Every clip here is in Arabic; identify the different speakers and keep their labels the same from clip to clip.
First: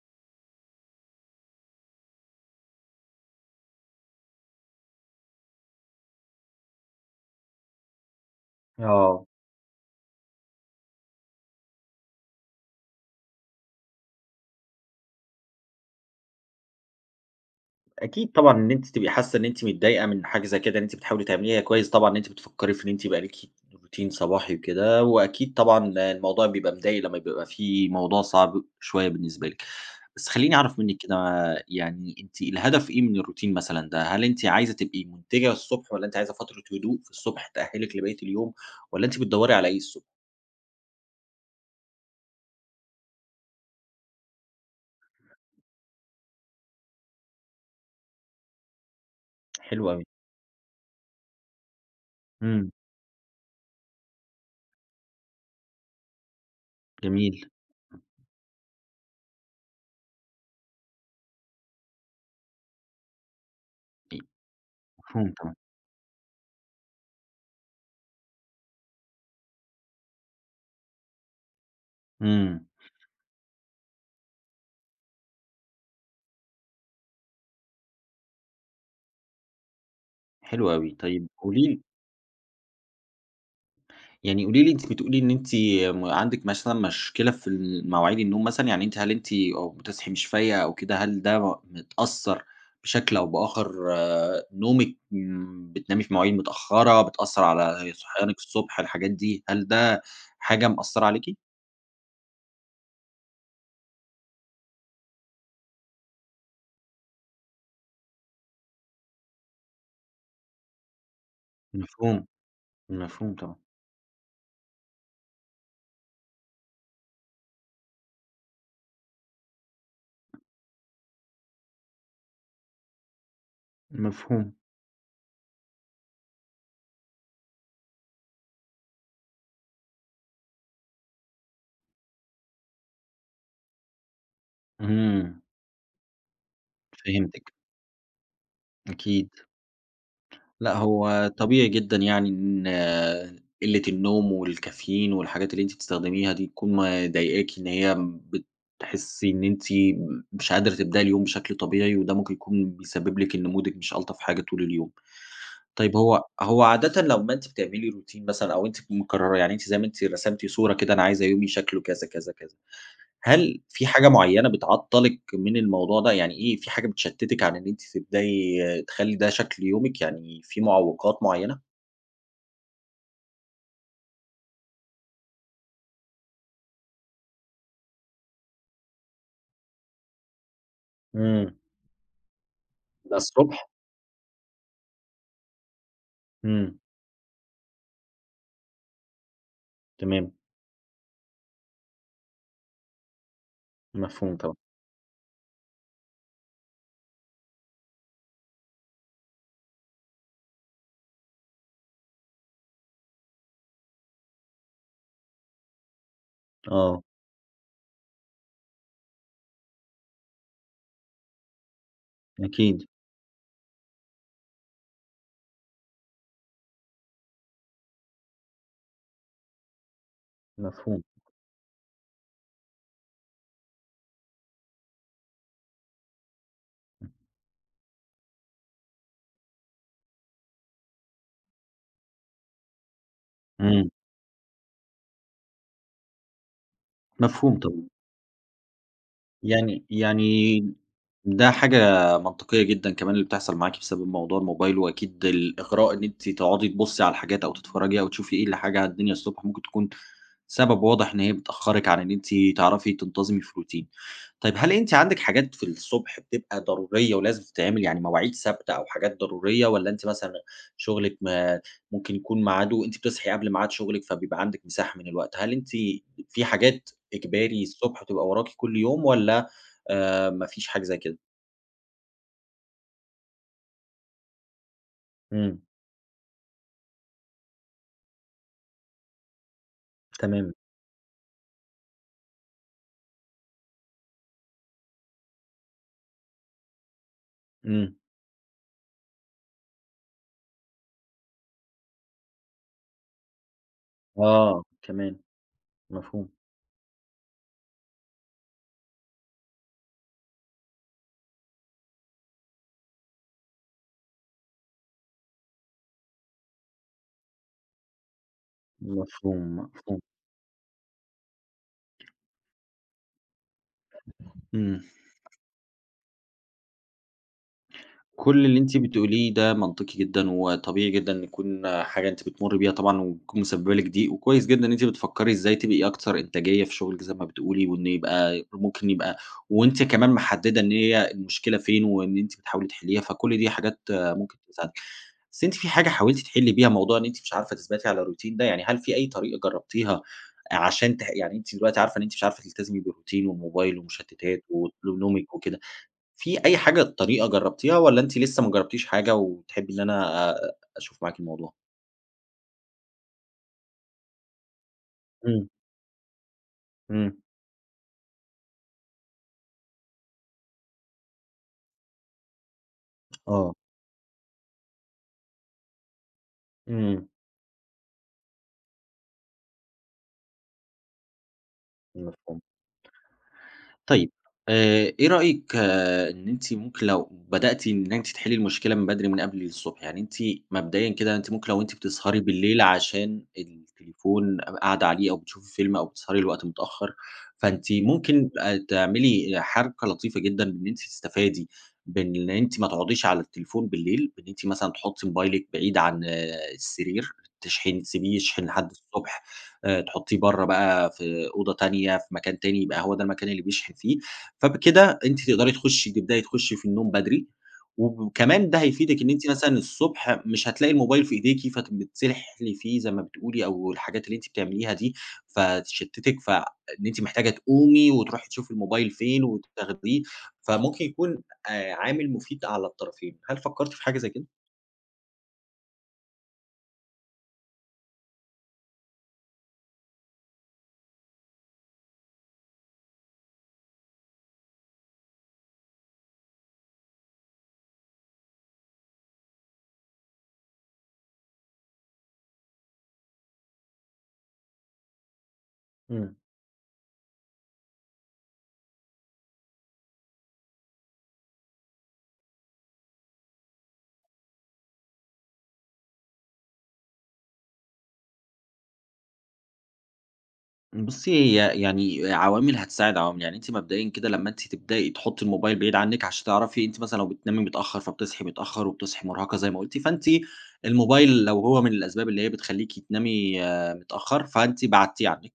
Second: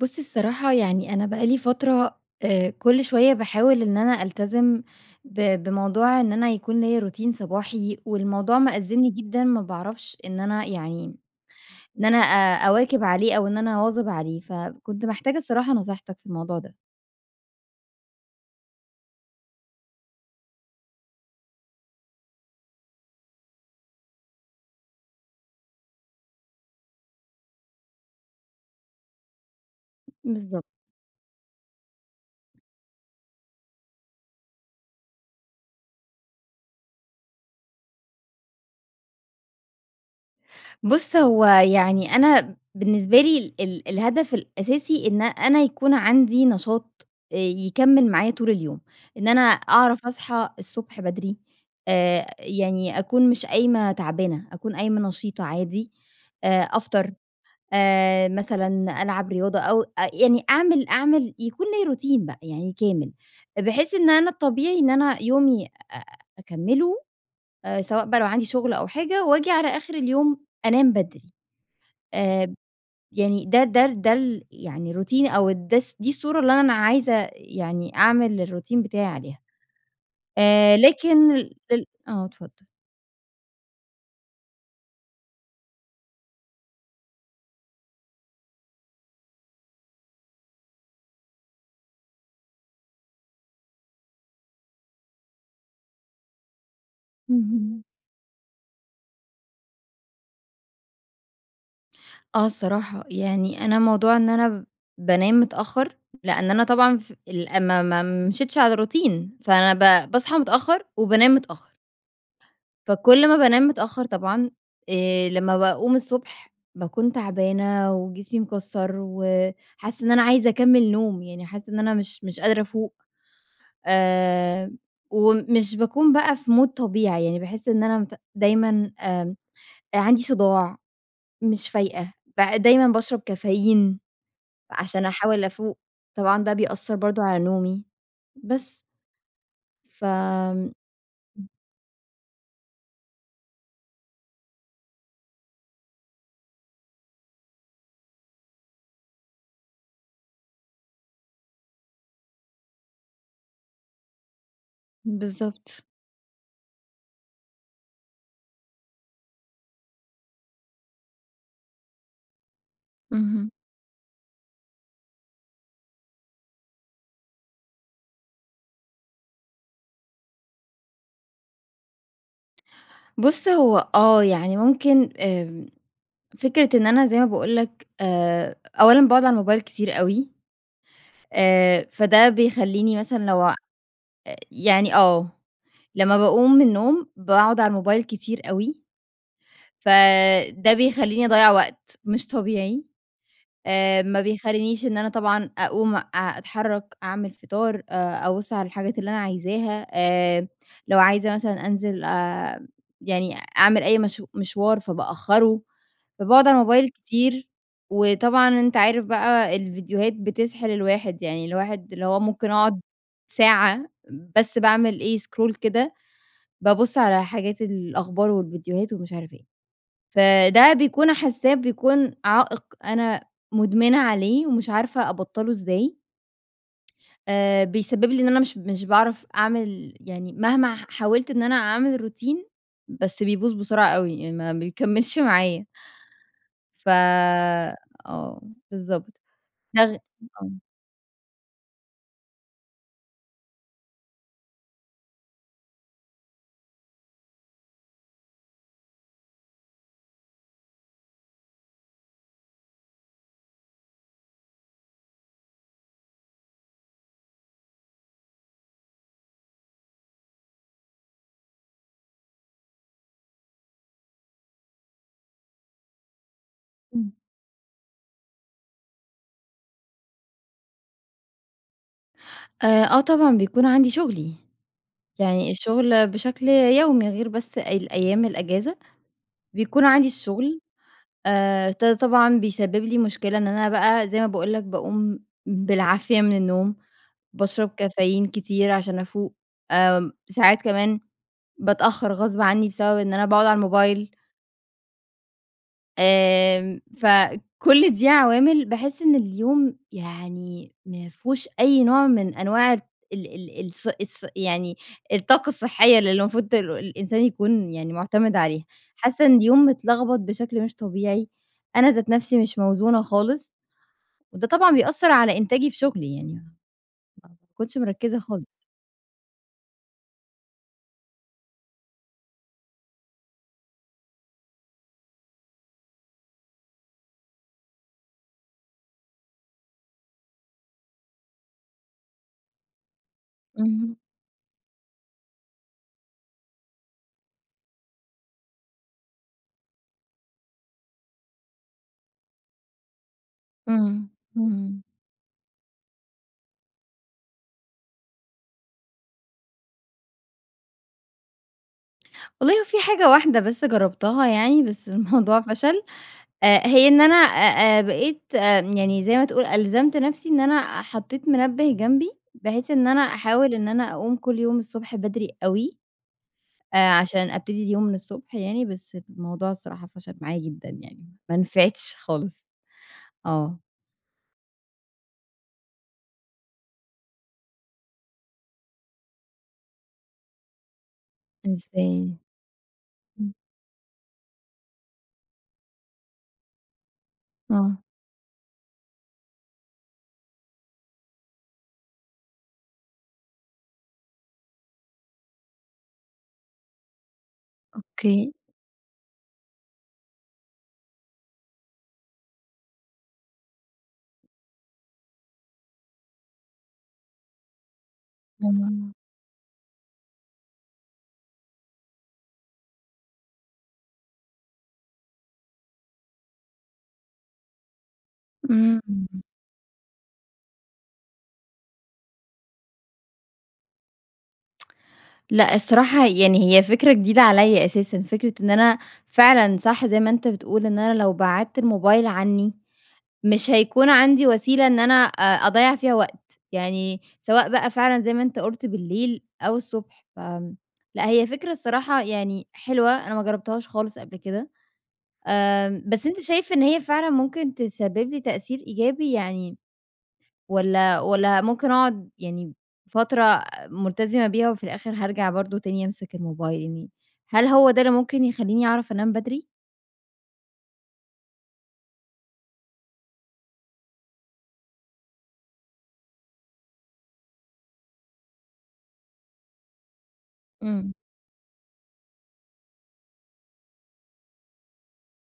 Speaker 1: بُص، الصراحة يعني، أنا بقى لي فترة، آآ كُل شويَّة باحاول إن أنا ألتزم ب بموضوع إن أنا يكون ليّا روتين صباحي، والموضوع مأزِّمني
Speaker 2: آه.
Speaker 1: جدًا، ما باعرفش إن أنا يعني، إن أنا أ أواكِب عليه أو إن أنا أواظِب عليه، فكنت محتاجة الصراحة نصيحتك في الموضوع ده.
Speaker 2: أكيد طبعًا إن أنتِ تبقي حاسَّة إن أنتِ متضايقة من حاجة زي كده، إن أنتِ بتحاولي تعمليها كويِّس طبعًا، إن أنتِ بتفكري في إن أنتِ يبقى ليكِ روتين صباحي وكده، وأكيد طبعًا ال الموضوع بيبقى مضَايق لمّا بيبقى في موضوع صعب شويَّة بالنسبة لِك. بس خلّيني
Speaker 1: بالضبط.
Speaker 2: أعرف منِّك كده، يعني، أنتِ الهدف إيه من الروتين مثلًا ده، هل أنتِ عايزة تبقي منتِجة الصبح، والّا أنتِ عايزة فترة هدوء في الصبح تأهِّلِك لبقيّة اليوم والّا أنتِ بتدوري على إيه الصبح؟
Speaker 1: بُص، هو يعني أنا بالنسبة لي ال الهدف الأساسي إن أنا يكون عندي نشاط، آآ يكمِّل معايا طول اليوم. إن أنا
Speaker 2: حلو أوي.
Speaker 1: أعرف أصحى الصبح بدري، آآ
Speaker 2: إمم.
Speaker 1: يعني أكون مش قايمة تعبانة، أكون قايمة نشيطة عادي، آآ أفطر،
Speaker 2: جميل. [unintelligible]
Speaker 1: آآ مثلًا ألعب رياضة أو أ يعني أعمل أعمل يكون ليّا روتين بقى يعني كامل، بحيث إن
Speaker 2: [unintelligible]
Speaker 1: أنا الطبيعي إن أنا
Speaker 2: مفهوم، تمام.
Speaker 1: يومي أ أكمِّله، سواء بقى لو عندي شُغل أو حاجة وآجي على آخِر اليوم أنام بدري. آآ
Speaker 2: إمم.
Speaker 1: يعني ده ده ال ده ال يعني روتيني أو الدس دي الصورة اللي أنا عايزة يعني أعمل الروتين بتاعي عليها.
Speaker 2: حلو
Speaker 1: آآ
Speaker 2: أوي. طيب،
Speaker 1: لكن ال
Speaker 2: قولي لي
Speaker 1: ال آه، اتفضل.
Speaker 2: يعني قولي لي أنتِ بتقولي إن أنتِ م عندِك مثلًا مشكلة في المواعيد النوم مثلًا، يعني أنتِ هل أنتِ أو بتصحي مش فايقة أو كده، هل ده م متأثر بشكل أو بآخر؟ نومِك امم، بتنامي في مواعيد متأخرة، بتأثر
Speaker 1: اهم.
Speaker 2: على صحيانِك الصُبح، الحاجات دي، هل ده حاجة مأثرة عليكِ؟
Speaker 1: آه، الصراحة. يعني أنا موضوع إن أنا بانام متأخر، لأن أنا طبعًا ف ال ما ما مشيتش على روتين فأنا ب باصحى متأخر، وبانام متأخر.
Speaker 2: مفهوم،
Speaker 1: فكُل
Speaker 2: مفهوم
Speaker 1: ما
Speaker 2: طبعًا.
Speaker 1: بانام متأخر طبعًا، آآ، لمّا باقوم الصبح، باكون تعبانة وجسمي مكسر وحاسة إن أنا عايزة أكمل نوم، يعني حاسة إن أنا مش مش قادرة أفوق،
Speaker 2: مفهوم.
Speaker 1: آآ ومش باكون بقى في مود طبيعي، يعني باحس إن أنا مت دايمًا آمم، آآ، عندي صُداع، مش فايقة، ب دايمًا باشرب كافيين، عشان
Speaker 2: اهم.
Speaker 1: أحاول أفوق. طبعًا ده بيأثر برضه على
Speaker 2: فهمتِك.
Speaker 1: نومي، بس.
Speaker 2: أكيد.
Speaker 1: فآمم،
Speaker 2: لأ، هو
Speaker 1: امم.
Speaker 2: طبيعي جدًا يعني إن قلة النوم والكافيين والحاجات اللي أنتِ بتستخدميها دي تكون مضايقاكِ إن هي م بتحسي إن أنتِ م مش قادرة تبدأي اليوم بشكل طبيعي، وده ممكن يكون بيسبب لِك إن مودِك مش ألطف حاجة طول اليوم.
Speaker 1: بالضبط.
Speaker 2: طيب هو هو عادةً لمّا أنتِ بتعملي روتين مثلًا أو أنتِ تكوني مقررة، يعني أنتِ زي ما أنتِ رسمتي صورة كده، أنا عايزة يومي شكله كذا، كذا، كذا.
Speaker 1: اهم.
Speaker 2: هل في حاجة مُعيّنة بتعطلِك من الموضوع ده؟ يعني إيه، في حاجة بتشتتِك على إن أنتِ تبدأي تخلّي ده شكل يومِك، يعني في معوقات مُعيّنة؟
Speaker 1: بص، هو آه، يعني ممكن آمم، فكرة إن أنا زي ما باقول لك، آآ، أولًا باقعد على الموبايل كتير أوي،
Speaker 2: إمم.
Speaker 1: آآ، فده بيخلّيني
Speaker 2: ده
Speaker 1: مثلًا لو آآ،
Speaker 2: الصبح؟
Speaker 1: يعني آه، لمَّا باقوم من
Speaker 2: إمم.
Speaker 1: النوم باقعد على الموبايل كتير أوي،
Speaker 2: تمام.
Speaker 1: فده بيخلّيني أضيَّع وقت مش طبيعي، آآ، ما
Speaker 2: مفهوم، طبعًا.
Speaker 1: بيخلّينيش إن أنا طبعًا اقوم أ اتحرَّك، اعمل فطار، آآ، أبُصّ على الحاجات اللي أنا عايزاها، آآ، لو عايزة مثلًا أنزل أ يعني أعمل أي مشا مشوار فبأخرُّه، فباقعد على الموبايل
Speaker 2: آه.
Speaker 1: كتير. وطبعًا أنت عارف بقى الفيديوهات بتسحِل الواحد، يعني الواحد اللي هو ممكن اقعد
Speaker 2: أكيد.
Speaker 1: ساعة بس باعمل إيه، سكرول كده، بابصّ على حاجات الأخبار والفيديوهات ومش عارف إيه. فده
Speaker 2: مفهوم.
Speaker 1: بيكون حاسّاه بيكون عائق أنا مدمنة عليه ومش عارفة أبطَّله إزاي.
Speaker 2: امم.
Speaker 1: آآ، بيسبِّب لي إن أنا مش مش باعرف أعمل يعني مهما ح حاولت إن أنا أعمل روتين، بس بيبوظ بسرعة
Speaker 2: إمم.
Speaker 1: أوي، يعني ما بيكمِّلش معايا. ف
Speaker 2: مفهوم، طبعًا.
Speaker 1: آه، بالضبط. ده
Speaker 2: يعني
Speaker 1: غ آه.
Speaker 2: يعني ده حاجة منطقية جدًا كمان اللي بتحصل معاكِ بسبب موضوع الموبايل، وأكيد الإغراء إن أنتِ تقعدي تبصي على الحاجات أو تتفرجي أو تشوفي إيه الحاجة على الدنيا الصبح ممكن تكون سبب واضح إن هي بتأخرِك عن إن أنتِ تعرفي تنتظمي في روتين. طيب هل أنتِ عندك حاجات في الصبح بتبقى ضرورية ولازم تتعمل، يعني مواعيد ثابتة أو حاجات ضرورية، والَّا أنتِ مثلًا شغلك ما ممكن يكون ميعاده أنتِ بتصحي قبل ميعاد شغلِك فبيبقى عندك مساحة من الوقت، هل أنتِ ب في حاجات
Speaker 1: إمم.
Speaker 2: إجباري الصبح تبقى وراكِ كل يوم، والَّا آآ، ما فيش حاجة زي كده؟
Speaker 1: آآ آه طبعًا بيكون عندي شغلي، يعني
Speaker 2: إمم.
Speaker 1: الشغل بشكل يومي غير بس ال أيام الأجازة بيكون عندي
Speaker 2: تمام.
Speaker 1: الشغل، آآ ط طبعًا بيسبب لي مشكلة إن أنا بقى زي ما باقول لك باقوم بالعافية من النوم، باشرب
Speaker 2: إمم.
Speaker 1: كافيين كتير عشان افوق، آمم، ساعات كمان باتأخّر غصب عني بسبب إن أنا باقعد على الموبايل
Speaker 2: آه، كمان، مفهوم.
Speaker 1: آمم فكل دي عوامل باحس إن اليوم يعني ما فيهوش أي نوع من أنواع ال ال ال الص الص يعني الطاقة الصحية اللي المفروض ت الإنسان يكون يعني مُعتمِد عليها. حاسة إن
Speaker 2: مفهوم،
Speaker 1: اليوم
Speaker 2: مفهوم.
Speaker 1: متلغبط بشكل مش طبيعي. أنا ذات نفسي مش موزونة خالص، وده طبعًا
Speaker 2: إمم.
Speaker 1: بيأثّر على إنتاجي في شغلي يعني، ما باكونش مِركّزة
Speaker 2: كل
Speaker 1: خالص.
Speaker 2: اللي أنتِ بتقوليه ده منطقي جدًا، وطبيعي جدًا إن يكون حاجة أنتِ بتمرّي بيها طبعًا، وتكون مسببة لِك ضِيق، وكويس جدًا إن أنتِ بتفكّري إزاي تبقي أكثر إنتاجية في شُغلِك زي ما بتقولي، وإن يبقى ممكن يبقى وأنتِ كمان محددة إن هي المشكلة فين، وإن أنتِ بتحاولي تحليها، فكل دي حاجات
Speaker 1: اهم.
Speaker 2: ممكن تساعدِك. بس أنتِ في حاجة حاولتِ تحلّي بيها موضوع إن أنتِ مش عارفة تثبتي على الروتين ده؟ يعني هل في أي طريقة جرّبتيها عشان تح يعني أنتِ دلوقتي عارفة إن أنتِ مش عارفة تلتزمي بالروتين والموبايل
Speaker 1: إمم،
Speaker 2: والمُشتتات
Speaker 1: إمم.
Speaker 2: وأسلوب نومِك وكده، في أي حاجة طريقة جربتيها والّا أنتِ لسه ما جربتيش حاجة وتحبي إن أنا آآ أشوف معاكِ الموضوع؟
Speaker 1: والله في حاجة واحدة بس جربتها يعني بس الموضوع
Speaker 2: إمم.
Speaker 1: فشل، آآ هي إن أنا
Speaker 2: إمم.
Speaker 1: آآ، آآ، بقيت يعني زي ما تقول ألزمت نفسي إن أنا حطيت منبِه جنبي، بحيث إن أنا أحاول
Speaker 2: آه.
Speaker 1: إن أنا أقوم كل يوم الصبح بدري أوي. آآ
Speaker 2: إمم.
Speaker 1: عشان أبتدي اليوم من الصبح يعني بس الموضوع الصراحة فشل معايا جدًا يعني، ما نفعتش
Speaker 2: مفهوم.
Speaker 1: خالص. آه.
Speaker 2: طيب، آآ إيه رأيِك إن أنتِ ممكن لو بدأتِ إن أنتِ تحلّي المشكلة من بدري من قبل الصبح، يعني أنتِ مبدئيًا كده أنتِ ممكن لو أنتِ
Speaker 1: إزاي؟
Speaker 2: بتسهري بالليل عشان
Speaker 1: امم.
Speaker 2: التليفون ق قاعدة عليه أو بتشوفي فيلم أو بتسهري لوقت متأخر، فأنتِ
Speaker 1: آه.
Speaker 2: ممكن أ تعملي حركة لطيفة جدًا إن أنتِ تستفادي بإن أنتِ ما تقعديش على التليفون بالليل، بإن أنتِ مثلًا تحُطّي موبايلِك بعيد عن السرير، تشحن تسيبيه
Speaker 1: أوكي.
Speaker 2: يشحن لحد الصبح. آآ تحُطّيه برّه بقى في أوضة تانية، في مكان تاني، يبقى هو ده المكان اللي بيشحن فيه. فبكده أنتِ تقدري تخُشي تبدئي تخشي في النوم بدري وكمان ده
Speaker 1: آه.
Speaker 2: هيفيدِك إن أنتِ مثلًا الصبح مش هتلاقي الموبايل في إيديكِ فبتتسحلي فيه زي ما بتقولي أو الحاجات اللي أنتِ بتعمليها دي فتشتتِك ف إن أنتِ محتاجة تقومي وتروحي تشوفي الموبايل
Speaker 1: إمم.
Speaker 2: فين وتاخديه، فممكن يكون آآ عامل مفيد على الطرفين. هل فكرتِ في حاجة زي كده؟
Speaker 1: لأ، الصراحة، يعني هي فكرة جديدة عليّا أساسًا، فكرة إن أنا فعلًا، صح زي ما أنت بتقول، إن أنا لو بِعدت الموبايل عنّي، مش هيكون عندي وسيلة إن أنا أ أضيَّع فيها وقت، يعني سواء بقى فعلًا زي ما أنت قُلت بالليل أو الصبح، ف لأ، هي فكرة الصراحة يعني حلوة، أنا ما جرَّبتهاش خالص قبل كده. آآ بس
Speaker 2: إمم.
Speaker 1: أنت شايف إن هي فعلًا ممكن تسبِّب لي تأثير إيجابي يعني والّا والّا ممكن أقعد يعني فترة ملتزمة بيها وفي الآخر هارجع برضه تاني أمسك الموبايل، يعني هل هو ده اللي ممكن يخلّيني أعرف أنام بدري؟
Speaker 2: بُصي، هي يعني عوامِل هتساعد عوامِل، يعني أنتِ مبدئيًا كده لما أنتِ تبدئي تحطّي الموبايل بعيد عنِّك عشان تعرفي أنتِ مثلًا لو بتنامي متأخَّر فبتصحي متأّخر وبتصحي مُرهَقة زي ما قلتِ، فأنتِ
Speaker 1: امم.
Speaker 2: الموبايل لو هو من الأسباب اللي هي بتخلّيكي تنامي متأخَّر، فأنتِ بعدتيه عنِّك،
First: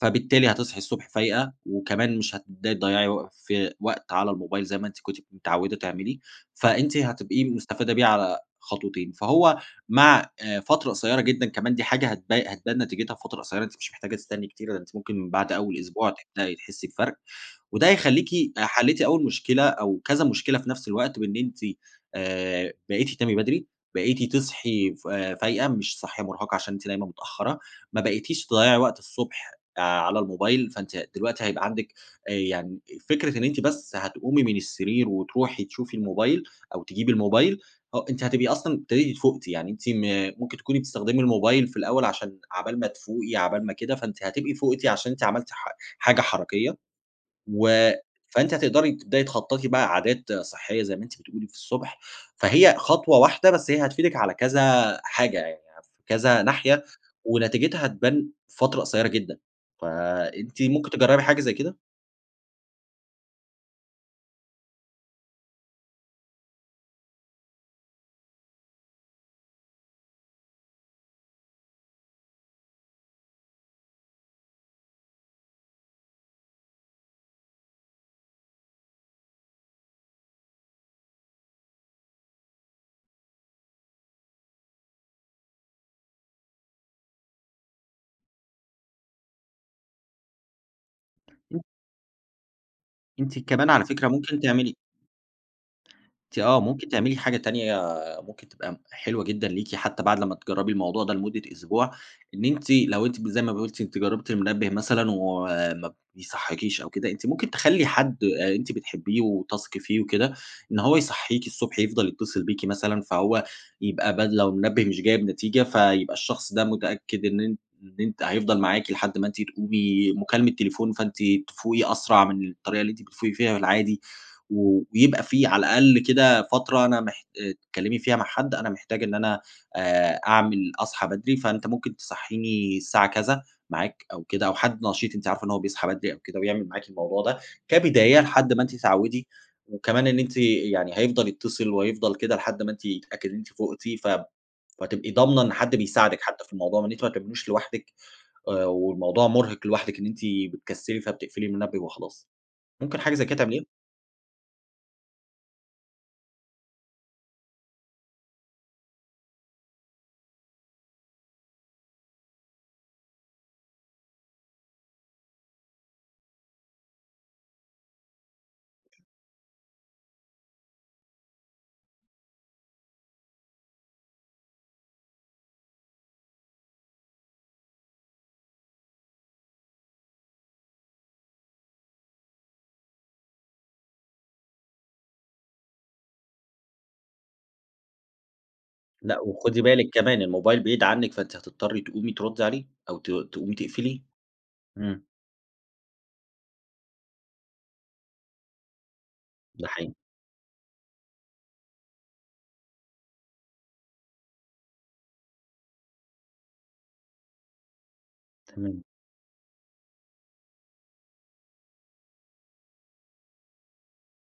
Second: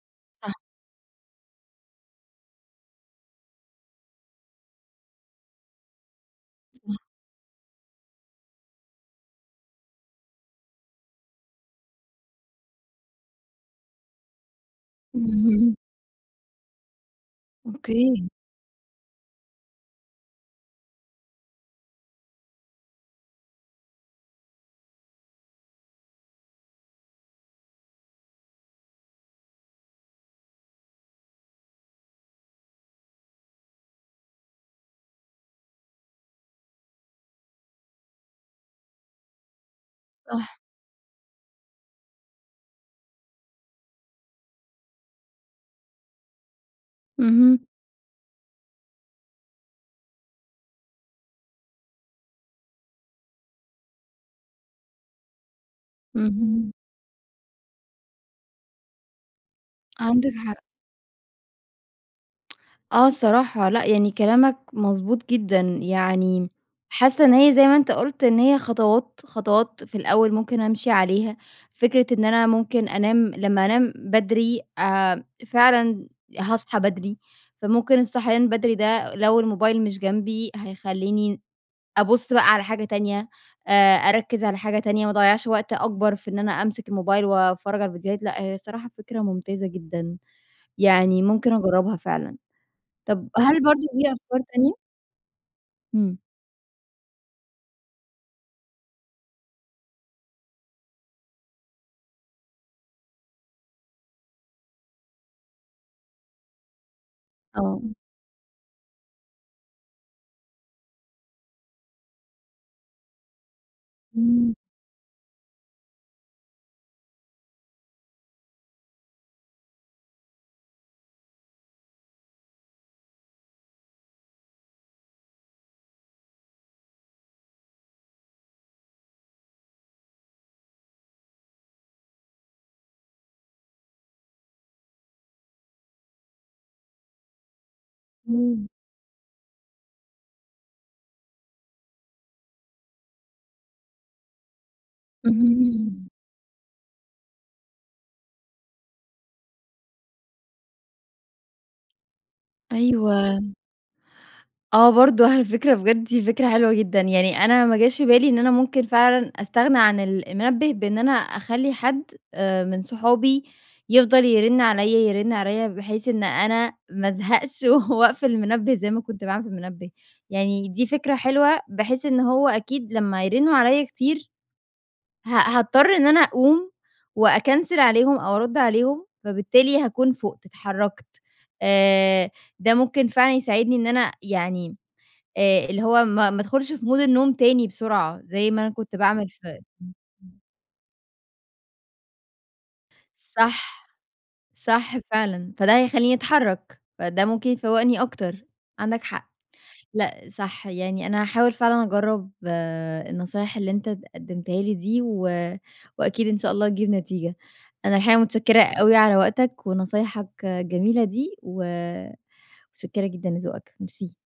Speaker 2: فبالتالي
Speaker 1: صح.
Speaker 2: هتصحي الصبح فايقة وكمان مش هتبدئي تضيعي وق في وقت على الموبايل زي ما أنتِ كنتِ متعوِّدة تعملي، فأنتِ
Speaker 1: [unintelligible]
Speaker 2: هتبقي مُستفادة بيه على خطوتين، فهو مع آآ فترة قصيرة جدًا، كمان دي حاجة هتب هتبان نتيجتها في فترة قصيَّرة، أنتِ مش محتاجة تستني كتير، أنتِ ممكن بعد
Speaker 1: امم.
Speaker 2: أوَّل أسبوع تبدئي تحسّي بفرق، وده
Speaker 1: أوكي.
Speaker 2: هيخلّيكِ حلّيتِ أوَّل مشكلة أو كذا مشكلة في نفس الوقت، بإن أنتِ آآ بقيتِ تنامي بدري، بقيتِ تصحي ف فايقة، مش صاحية مُرهَقه عشان أنتِ دايمًا متأخَّرة، ما بقيتيش تضيَّعي وقت الصبح آآ على الموبايل، فانتِ دلوقتي هيبقى عندِك، آآ يعني فكرة إن أنتِ بس هتقومي من السرير وتروحي تشوفي الموبايل أو تجيبي الموبايل، آه أنتِ هتبقي أصلًا ابتديتِ فوقتِ يعني أنتِ م
Speaker 1: صح.
Speaker 2: ممكن تكوني بتستخدمي الموبايل في الأول عشان عقبال ما تفوقي، عقبال ما كده، فأنتِ هتبقي فوقتِ عشان أنتِ عملتِ حا حاجة حركيَّة
Speaker 1: اهم.
Speaker 2: و فأنتِ هتقدري تبدئي تخطَّطي بقى عادات صحيَّة زي ما أنتِ بتقولي في الصبح، فهي خطوة واحدة، بس هي هتفيدِك على كذا حاجة يعني، في كذا
Speaker 1: اهم.
Speaker 2: ناحية ونتيجتها هتبان في فترة قصيَّرة جدًا،
Speaker 1: عندك حق.
Speaker 2: فأنتِ ممكن تجرَّبي حاجة زي كده؟
Speaker 1: آه، الصراحة لأ، يعني كلامك مضبوط جدًا يعني حاسَّة إن هي زي ما أنت قلت إن هي خطوات خطوات في الأوّل ممكن أمشي عليها. فكرة إن أنا ممكن أنام لمَّا أنام بدري آآ، فعلًا هاصحى بدري، فممكن الصحيان بدري ده لو الموبايل مش جنبي، هيخليني أبُصّ بقى على حاجة تانية، آآ، أركِّز على حاجة تانية، ما أضيّعش وقت أكبر في إن أنا أمسك الموبايل واتفرَّج على الفيديوهات، لأ هي الصراحة فكرة ممتازة جدًا، يعني ممكن
Speaker 2: [unintelligible]
Speaker 1: اجربها فعلًا، طب
Speaker 2: أنتِ
Speaker 1: هل
Speaker 2: كمان
Speaker 1: برضه
Speaker 2: على
Speaker 1: في
Speaker 2: فكرة
Speaker 1: أفكار
Speaker 2: ممكن تعملي
Speaker 1: تانية؟ إمم.
Speaker 2: أنتِ آه، ممكن تعملي حاجة تانية ممكن تبقى حلوة جدًا ليكِ حتى بعد لما تجربي الموضوع ده لمدة أسبوع، إن أنتِ لو أنتِ ب زي ما ب قلتِ أنتِ جربتِ المنبِّه مثلًا وما بيصحيكيش أو كده، أنتِ ممكن تخلّي
Speaker 1: آه.
Speaker 2: حد آآ، أنتِ بتحبيه وتثقي فيه وكده، إن هو يصحيكي الصبح، يفضل يتصل بيكِ مثلًا، فهو يبقى بدل لو
Speaker 1: إمم.
Speaker 2: المنبِّه مش جايب نتيجة فيبقى الشخص ده متأكد إن أن إن أنتِ حيفضل معاكِ لحد ما أنتِ تقومي، مكالمة تليفون فأنتِ تفوقي أسرع من الطريقة اللي أنتِ بتفوقي فيها في العادي. ويبقى في على الأقل كده فترة أنا محت آآ، تتكلمي فيها مع حد أنا محتاجة إن أنا آآ، أعمل اصحى بدري فأنت ممكن تصحيني الساعة كذا معاك أو كده، أو حد نشيط أنتِ عارفة إن هو بيصحى بدري أو كده ويعمل معاكِ الموضوع ده كبداية لحد ما
Speaker 1: إمم.
Speaker 2: أنتِ تتعودي، وكمان إن أنتِ يعني هيفضل يتصِّل وهيفضل كده لحد ما أنتِ يتأكد إن أنتِ فقتِ ف فهتبقي ضامنة إن حد
Speaker 1: اهم.
Speaker 2: بيساعدك حتى في الموضوع وإن أنتِ ما تعميلهوش لوحدِك آآ، والموضوع مرهق لوحدِك إن أنتِ بتكسّلي، فبتقفلي المنبِّه وخلاص، ممكن حاجة زي كده
Speaker 1: أيوه.
Speaker 2: تعمليها؟
Speaker 1: آه، برضه على فكرة بجد دي فكرة حلوة جدًا، يعني أنا ما جاش بالي إن أنا ممكن فعلًا استغنى عن ال المنبِّه بأن أنا اخلي حد آآ، من صحابي يفضل يرنّ عليَّا، يرنّ عليَّا بحيث إن أنا ما أزهقش وأقفل المنبِّه زي ما كنت باعمل في المنبِّه، يعني دي فكرة حلوة بحيث إن هو أكيد لما يرنّوا عليَّا كتير ه هاضطر إن أنا اقوم وأكنسل عليهم أو ارد عليهم، فبالتالي هاكون فُقت، اتحركت آآ، ده ممكن فعلًا يساعدني إن أنا يعني، آآ، اللي هو ما ما ادخلش في مود النوم تاني بسرعة زي ما أنا كنت
Speaker 2: لأ،
Speaker 1: باعمل ف إمم،
Speaker 2: وخدي بالِك كمان،
Speaker 1: إمم.
Speaker 2: الموبايل بعيد عنك فأنتِ هتضطري تقومي تردي عليه، أو ت تقومي
Speaker 1: صح،
Speaker 2: تقفليه،
Speaker 1: صح
Speaker 2: إمم.
Speaker 1: فعلًا، فده هيخليني اتحرك، فده ممكن يفوَّقني أكتر، عندك حق،
Speaker 2: ده حقيقي.
Speaker 1: لأ، صح. يعني أنا هاحاول فعلًا أجرَّب النصايح اللي أنت اد قدّمتها لي دي، و وأكيد إن شاء الله تجيب نتيجة. أنا الحقيقة متشكِّرة
Speaker 2: تمام.
Speaker 1: أوي على وقتك ونصايحك الجميلة دي، و متشكِّرة جدًا لذوقك، ميرسي.